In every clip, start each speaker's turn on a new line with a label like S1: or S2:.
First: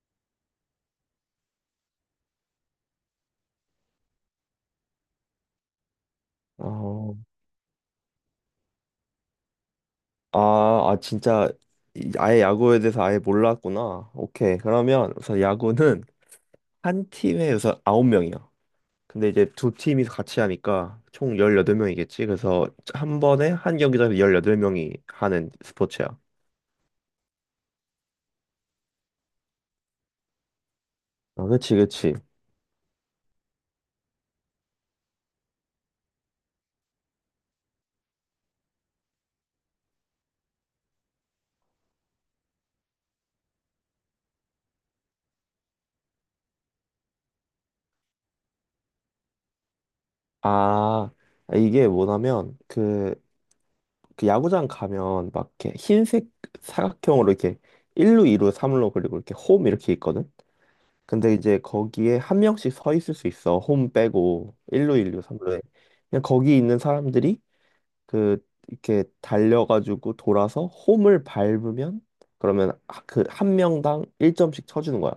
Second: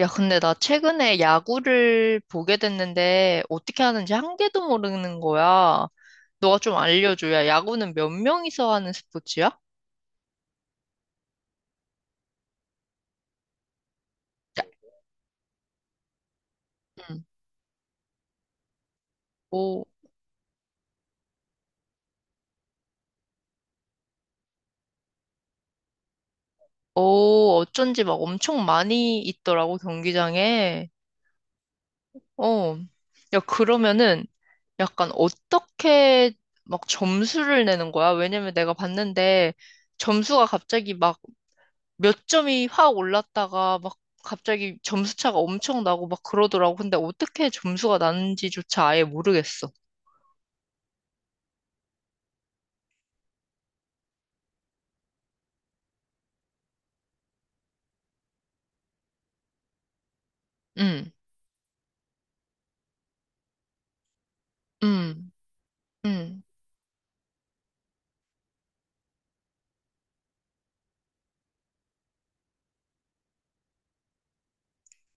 S1: 야, 근데 나 최근에 야구를 보게 됐는데 어떻게 하는지 한 개도 모르는 거야. 너가 좀
S2: 어,
S1: 알려줘. 야, 야구는 몇 명이서 하는 스포츠야?
S2: 아, 아, 진짜 아예 야구에 대해서 아예 몰랐구나. 오케이.
S1: 야,
S2: 그러면 우선 야구는 한
S1: 응.
S2: 팀에 우선 9명이야. 근데 이제 두
S1: 오,
S2: 팀이 같이 하니까 총 18명이겠지. 그래서 한 번에 한 경기장에서 18명이 하는 스포츠야.
S1: 오, 어쩐지 막 엄청 많이 있더라고, 경기장에.
S2: 아, 그치, 그치.
S1: 어. 야, 그러면은 약간 어떻게 막 점수를 내는 거야? 왜냐면 내가 봤는데 점수가 갑자기 막 몇 점이 확 올랐다가 막 갑자기 점수 차가 엄청 나고 막 그러더라고. 근데 어떻게 점수가 나는지조차 아예 모르겠어.
S2: 아, 이게 뭐냐면, 그 야구장 가면 막 이렇게 흰색 사각형으로 이렇게 1루, 2루, 3루, 그리고 이렇게 홈 이렇게 있거든?
S1: 응,
S2: 근데 이제 거기에 한 명씩 서 있을 수 있어. 홈 빼고 1루, 일루
S1: 응,
S2: 3루에. 그냥
S1: 응.
S2: 거기 있는 사람들이 그 이렇게 달려가지고 돌아서 홈을 밟으면 그러면 그 한 명당 1점씩 쳐주는 거야.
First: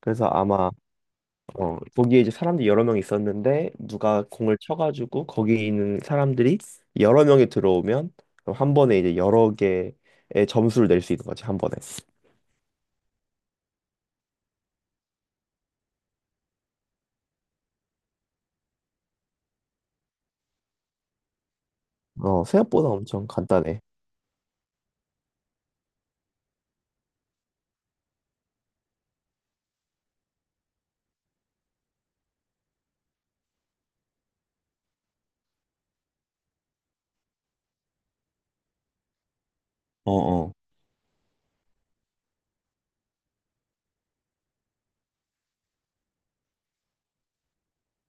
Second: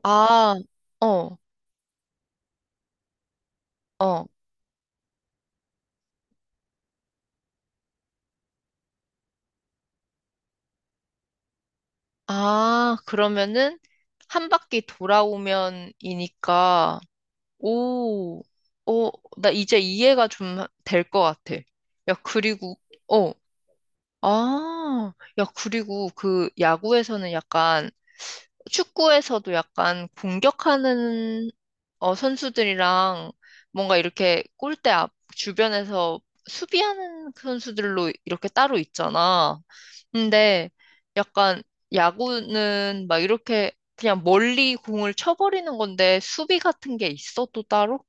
S2: 그래서
S1: 아,
S2: 아마
S1: 어,
S2: 거기에 이제 사람들이 여러 명 있었는데 누가
S1: 어.
S2: 공을 쳐가지고 거기 있는 사람들이 여러 명이 들어오면 그럼 한 번에 이제 여러 개의 점수를 낼 수 있는 거지 한 번에.
S1: 아, 그러면은 한 바퀴 돌아오면이니까, 오, 오, 나 이제 이해가 좀 될 것 같아. 야, 그리고,
S2: 생각보다 엄청
S1: 어,
S2: 간단해.
S1: 아, 야, 그리고 그 야구에서는 약간 축구에서도 약간 공격하는 선수들이랑 뭔가 이렇게 골대 앞 주변에서 수비하는 그 선수들로 이렇게 따로 있잖아.
S2: 어어. 어,
S1: 근데 약간 야구는 막 이렇게 그냥 멀리 공을 쳐버리는 건데 수비 같은 게 있어 또 따로?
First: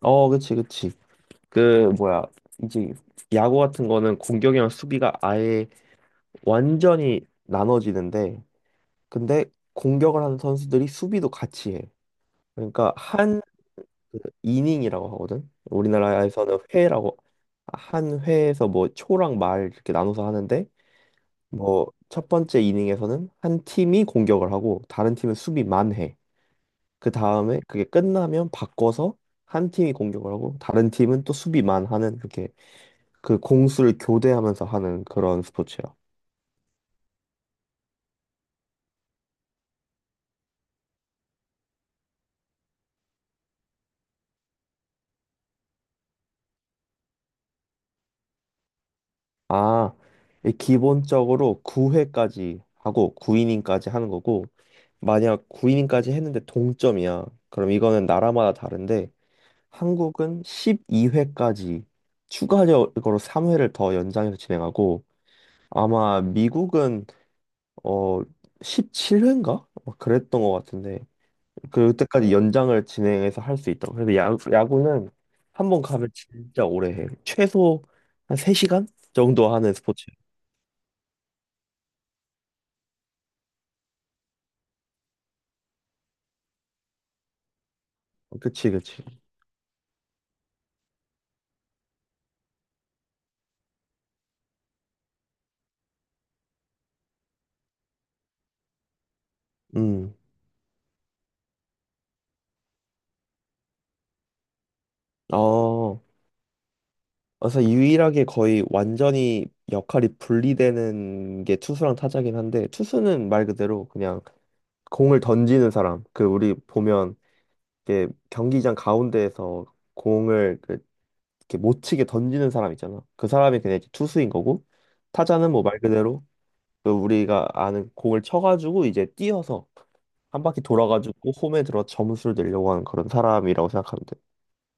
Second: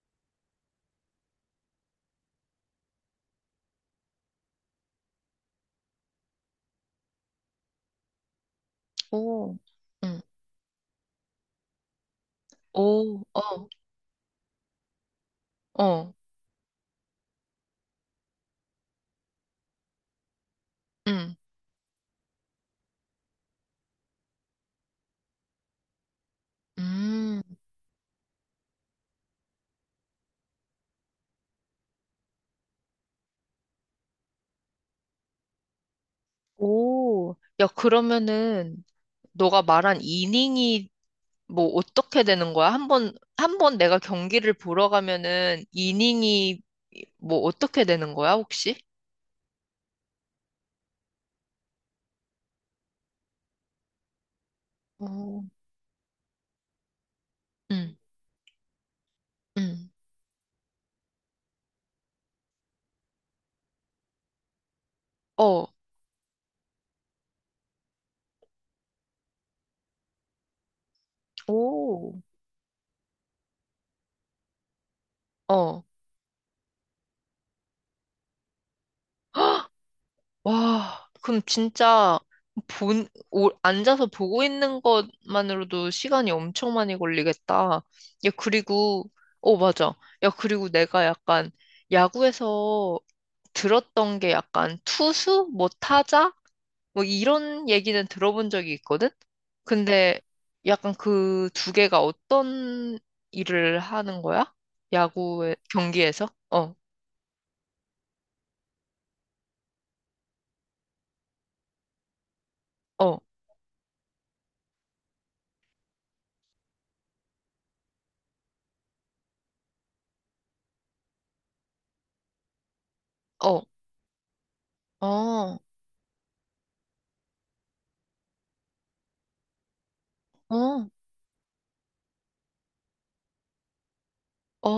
S2: 어. 어, 그치, 그치. 그 뭐야, 이제 야구 같은 거는 공격이랑 수비가 아예 완전히 나눠지는데, 근데
S1: 오, 응.
S2: 공격을 하는 선수들이 수비도 같이 해. 그러니까
S1: 오,
S2: 한그
S1: 어,
S2: 이닝이라고 하거든.
S1: 어,
S2: 우리나라에서는 회라고, 한 회에서 뭐 초랑 말 이렇게 나눠서 하는데,
S1: 응,
S2: 뭐 첫 번째 이닝에서는 한 팀이 공격을 하고 다른 팀은 수비만 해. 그
S1: 음.
S2: 다음에 그게 끝나면 바꿔서 한 팀이 공격을 하고 다른 팀은 또 수비만 하는, 그렇게 그 공수를 교대하면서 하는 그런 스포츠요.
S1: 오, 야, 그러면은, 너가 말한 이닝이 뭐 어떻게 되는 거야? 한 번, 한 번 내가 경기를 보러 가면은 이닝이 뭐 어떻게 되는 거야, 혹시?
S2: 아, 이 기본적으로 9회까지 하고 9이닝까지 하는 거고,
S1: 어,
S2: 만약 9이닝까지 했는데 동점이야. 그럼
S1: 응,
S2: 이거는 나라마다 다른데,
S1: 응,
S2: 한국은 12회까지 추가적으로 3회를 더 연장해서 진행하고,
S1: 어,
S2: 아마 미국은 어 17회인가? 그랬던 것 같은데,
S1: 오, 어.
S2: 그때까지 연장을 진행해서 할 수 있다고. 그래서 야, 야구는 한 번 가면 진짜 오래 해. 최소 한 3시간 정도
S1: 헉,
S2: 하는 스포츠.
S1: 와, 그럼 진짜 본, 오, 앉아서 보고 있는 것만으로도 시간이 엄청 많이 걸리겠다. 야,
S2: 그치, 그치.
S1: 그리고, 어, 맞아. 야, 그리고 내가 약간 야구에서 들었던 게 약간 투수? 뭐 타자? 뭐 이런 얘기는 들어본 적이 있거든?
S2: 음.
S1: 근데 약간 그 두 개가 어떤 일을 하는 거야? 야구의
S2: 어,
S1: 경기에서? 어,
S2: 그래서 유일하게 거의 완전히 역할이 분리되는 게 투수랑 타자긴 한데,
S1: 어,
S2: 투수는 말 그대로 그냥 공을 던지는 사람. 그, 우리 보면, 이게 경기장 가운데에서 공을 그, 이렇게 못 치게 던지는 사람 있잖아. 그 사람이
S1: 어,
S2: 그냥 이제 투수인 거고, 타자는
S1: 어,
S2: 뭐 말 그대로 그 우리가 아는 공을 쳐가지고 이제 뛰어서 한 바퀴
S1: 어,
S2: 돌아가지고 홈에 들어 점수를 내려고 하는 그런 사람이라고 생각하면 돼.
S1: 어,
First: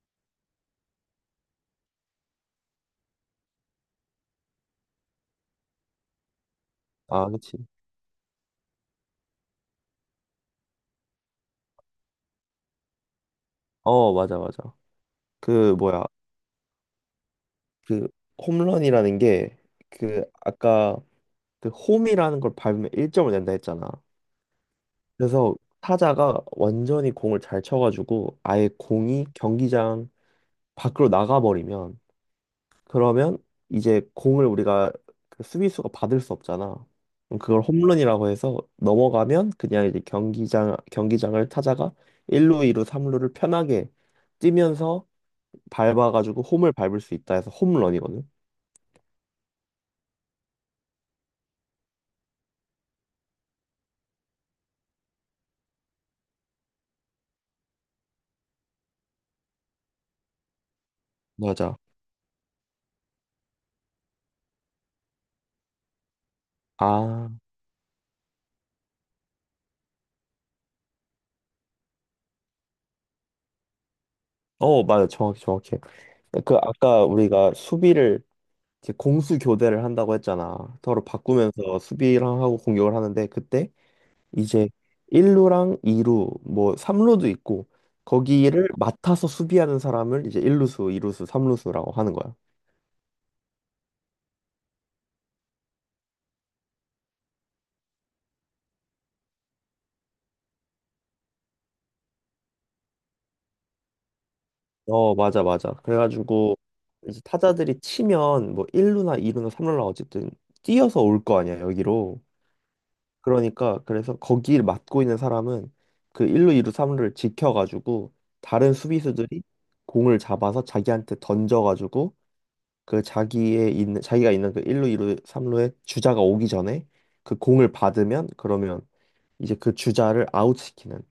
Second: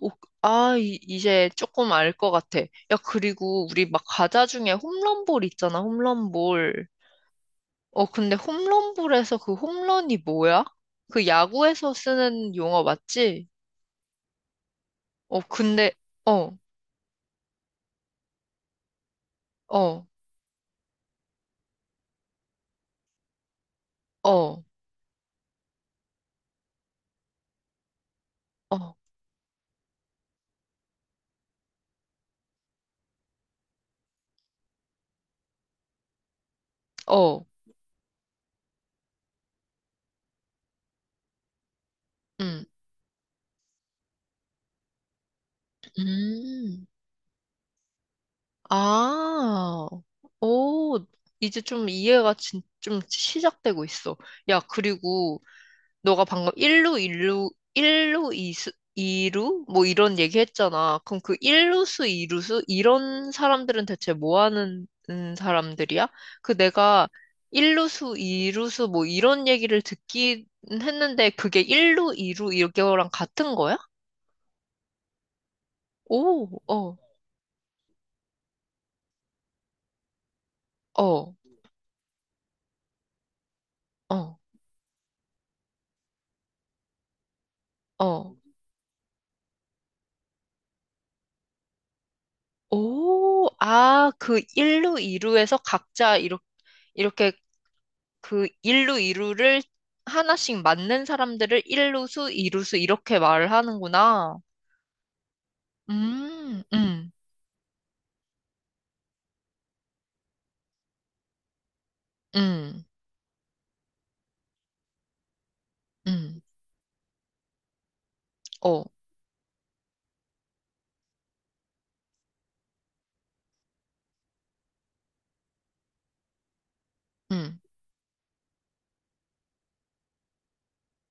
S1: 오, 아, 이, 이제 조금 알 것 같아. 야, 그리고 우리 막 과자 중에 홈런볼 있잖아, 홈런볼.
S2: 아, 그치.
S1: 어, 근데 홈런볼에서 그 홈런이 뭐야? 그 야구에서 쓰는 용어 맞지?
S2: 어, 맞아, 맞아.
S1: 어,
S2: 그
S1: 근데,
S2: 뭐야,
S1: 어,
S2: 그 홈런이라는 게,
S1: 어,
S2: 그 아까 그 홈이라는 걸 밟으면 1점을 낸다 했잖아.
S1: 어,
S2: 그래서 타자가 완전히 공을 잘 쳐가지고 아예
S1: 어,
S2: 공이 경기장 밖으로 나가버리면 그러면 이제 공을 우리가 그 수비수가 받을 수 없잖아. 그럼
S1: 어,
S2: 그걸 홈런이라고 해서 넘어가면, 그냥 이제 경기장을 타자가
S1: 음,
S2: 1루, 2루, 3루를 편하게 뛰면서 밟아가지고 홈을
S1: 음,
S2: 밟을 수 있다 해서 홈런이거든.
S1: 아, 오, 이제 좀 이해가 진, 좀 시작되고 있어. 야, 그리고 너가 방금 1루, 일루 1루, 2수, 이루 뭐 이런 얘기 했잖아. 그럼 그
S2: 맞아.
S1: 1루수, 2루수? 이런 사람들은 대체 뭐 하는 사람들이야? 그 내가
S2: 아,
S1: 1루수, 2루수 뭐 이런 얘기를 듣긴 했는데 그게 1루, 2루 이거랑 같은 거야?
S2: 어, 맞아. 정확히 정확해.
S1: 오,
S2: 그
S1: 어,
S2: 아까 우리가 수비를, 이제 공수 교대를 한다고 했잖아. 서로
S1: 어,
S2: 바꾸면서 수비랑 하고 공격을 하는데, 그때
S1: 어,
S2: 이제 1루랑 2루, 뭐 3루도 있고,
S1: 어.
S2: 거기를 맡아서 수비하는 사람을 이제 1루수, 2루수, 3루수라고 하는 거야.
S1: 오, 아, 그 1루, 2루에서 각자 이렇게 그 일루 이루를 하나씩 맞는 사람들을 일루수, 이루수 이렇게 말을 하는구나.
S2: 어, 맞아, 맞아. 그래가지고
S1: 음, 음,
S2: 이제 타자들이 치면 뭐 1루나 2루나 3루나 어쨌든 뛰어서 올 거 아니야, 여기로.
S1: 음,
S2: 그러니까, 그래서 거기를 맡고 있는 사람은 그
S1: 음,
S2: 1루, 2루, 3루를 지켜가지고, 다른
S1: 어,
S2: 수비수들이 공을 잡아서 자기한테 던져가지고 그 자기의 있는, 자기가 있는 그 1루, 2루, 3루에 주자가 오기 전에 그
S1: 음.
S2: 공을 받으면, 그러면 이제 그 주자를 아웃시키는,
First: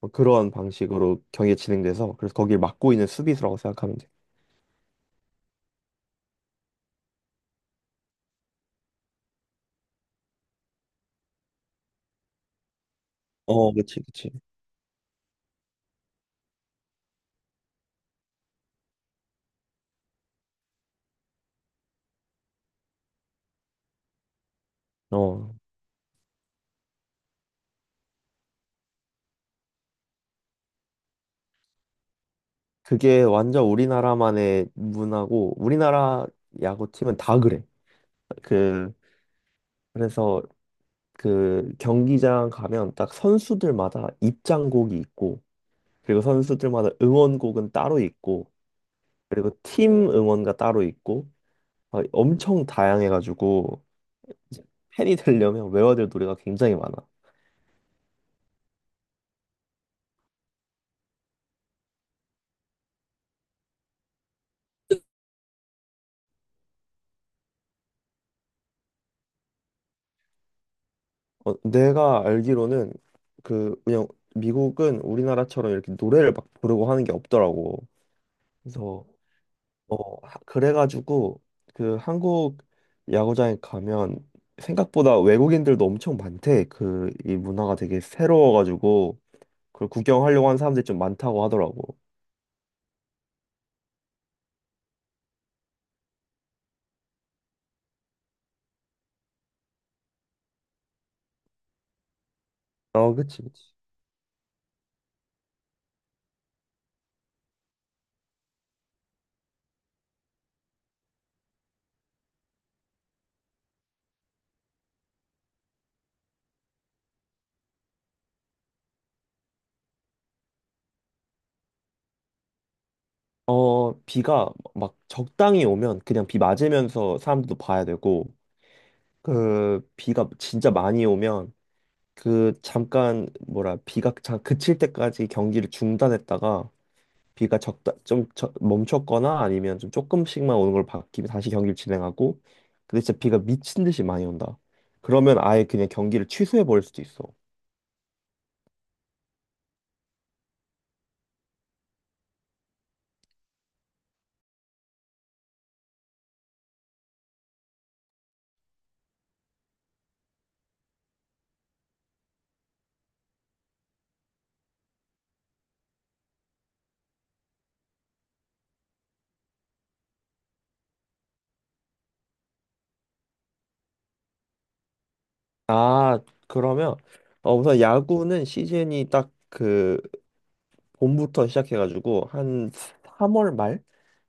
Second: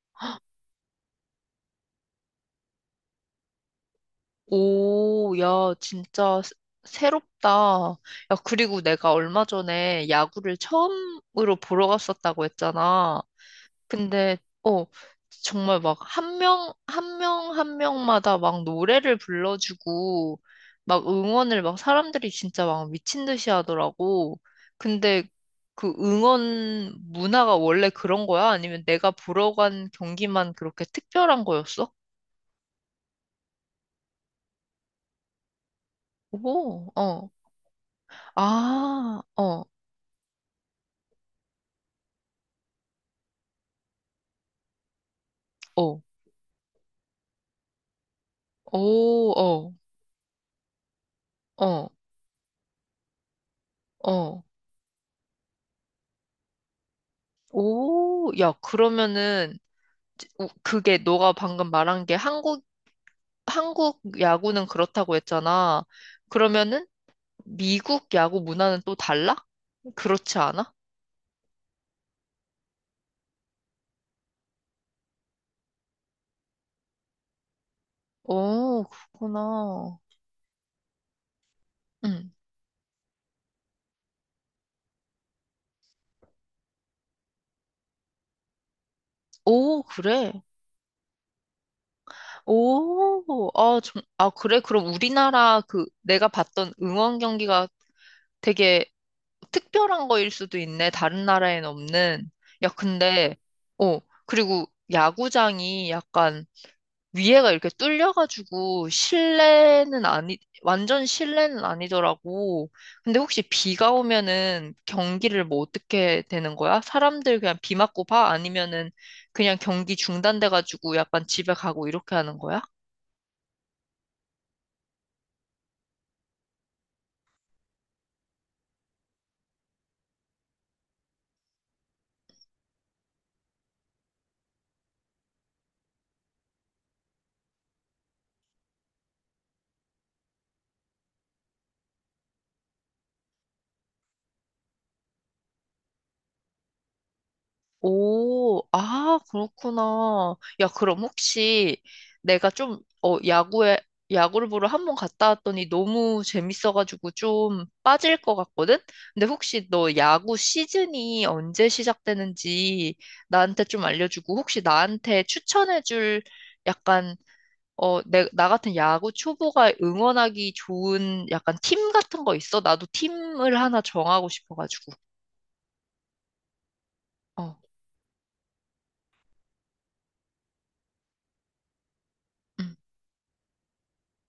S2: 뭐 그런 방식으로 경기가 진행돼서, 그래서 거기를 막고 있는 수비수라고 생각하면 돼.
S1: 오, 야, 진짜 새롭다. 야, 그리고 내가 얼마 전에 야구를 처음으로 보러 갔었다고 했잖아.
S2: 어, 그치, 그치.
S1: 근데, 어, 정말 막 한 명, 한 명, 한 명마다 막 노래를 불러주고, 막 응원을 막 사람들이 진짜 막 미친 듯이 하더라고. 근데
S2: 어,
S1: 그 응원 문화가 원래 그런 거야? 아니면 내가 보러 간 경기만 그렇게 특별한 거였어?
S2: 그게 완전 우리나라만의 문화고 우리나라
S1: 오,
S2: 야구팀은
S1: 어,
S2: 다 그래. 그
S1: 아, 어,
S2: 그래서 그 경기장 가면 딱 선수들마다 입장곡이 있고,
S1: 어,
S2: 그리고 선수들마다 응원곡은 따로 있고,
S1: 오,
S2: 그리고
S1: 어,
S2: 팀 응원가 따로 있고,
S1: 어,
S2: 막 엄청 다양해가지고
S1: 어,
S2: 이제 팬이 되려면 외워야 될 노래가 굉장히 많아.
S1: 오, 야, 그러면은, 우- 그게 너가 방금 말한 게 한국 야구는 그렇다고 했잖아. 그러면은 미국 야구 문화는 또 달라? 그렇지 않아?
S2: 어, 내가 알기로는 그냥 미국은 우리나라처럼 이렇게 노래를 막 부르고 하는 게 없더라고.
S1: 오,
S2: 그래서
S1: 그렇구나.
S2: 그래가지고 그
S1: 응.
S2: 한국 야구장에 가면 생각보다 외국인들도 엄청 많대. 그 이 문화가 되게 새로워가지고
S1: 오,
S2: 그걸
S1: 그래.
S2: 구경하려고 하는 사람들이 좀 많다고 하더라고.
S1: 오, 아, 좀, 아, 그래. 그럼 우리나라 그 내가 봤던 응원 경기가 되게 특별한 거일 수도 있네. 다른 나라엔 없는. 야,
S2: 어,
S1: 근데,
S2: 그치, 그치.
S1: 어, 그리고 야구장이 약간 위에가 이렇게 뚫려가지고 실내는 아니, 완전 실내는 아니더라고. 근데 혹시 비가 오면은 경기를 뭐 어떻게 되는 거야? 사람들 그냥 비 맞고 봐? 아니면은 그냥 경기 중단돼가지고 약간 집에 가고 이렇게 하는 거야?
S2: 어, 비가 막 적당히 오면 그냥 비 맞으면서 사람들도 봐야 되고, 그 비가 진짜 많이 오면 그 잠깐 뭐라 비가 잠 그칠 때까지 경기를 중단했다가, 비가 적다 좀 멈췄거나 아니면 좀 조금씩만 오는 걸 바뀌면 다시 경기를 진행하고, 근데 진짜 비가 미친 듯이 많이 온다. 그러면 아예 그냥 경기를 취소해 버릴 수도 있어.
S1: 오, 아, 그렇구나. 야, 그럼 혹시 내가 좀, 어, 야구를 보러 한 번 갔다 왔더니 너무 재밌어가지고 좀 빠질 것 같거든? 근데 혹시 너 야구 시즌이 언제 시작되는지 나한테 좀 알려주고 혹시 나한테 추천해줄 약간, 나 같은 야구 초보가 응원하기 좋은 약간 팀 같은 거 있어? 나도 팀을 하나 정하고 싶어가지고.
S2: 아, 그러면 어,
S1: 어,
S2: 우선 야구는 시즌이 딱그 봄부터 시작해가지고
S1: 응,
S2: 한 3월 말,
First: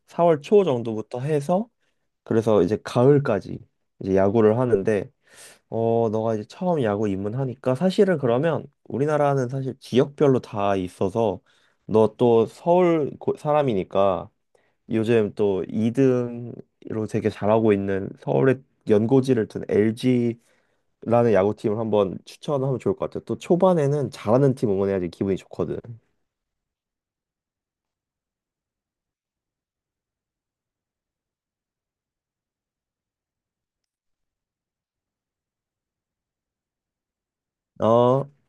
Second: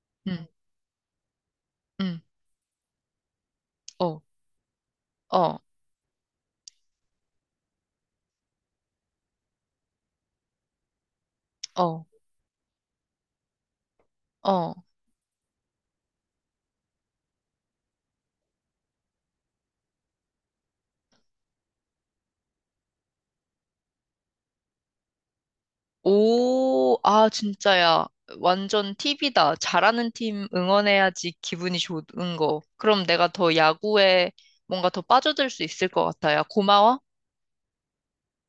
S2: 4월
S1: 응,
S2: 초 정도부터 해서,
S1: 응,
S2: 그래서 이제 가을까지 이제
S1: 어.
S2: 야구를 하는데,
S1: 어.
S2: 너가 이제 처음 야구 입문하니까 사실은, 그러면 우리나라는 사실 지역별로 다 있어서,
S1: 어,
S2: 너 또 서울 사람이니까
S1: 어.
S2: 요즘 또 2등으로 되게 잘하고 있는 서울의 연고지를 둔 LG라는 야구팀을 한번 추천하면 좋을 것 같아. 또 초반에는 잘하는 팀 응원해야지 기분이 좋거든.
S1: 오, 아, 진짜야. 완전 팁이다. 잘하는 팀 응원해야지 기분이 좋은 거. 그럼 내가 더 야구에 뭔가 더 빠져들 수 있을 것 같아요. 고마워.
S2: 어.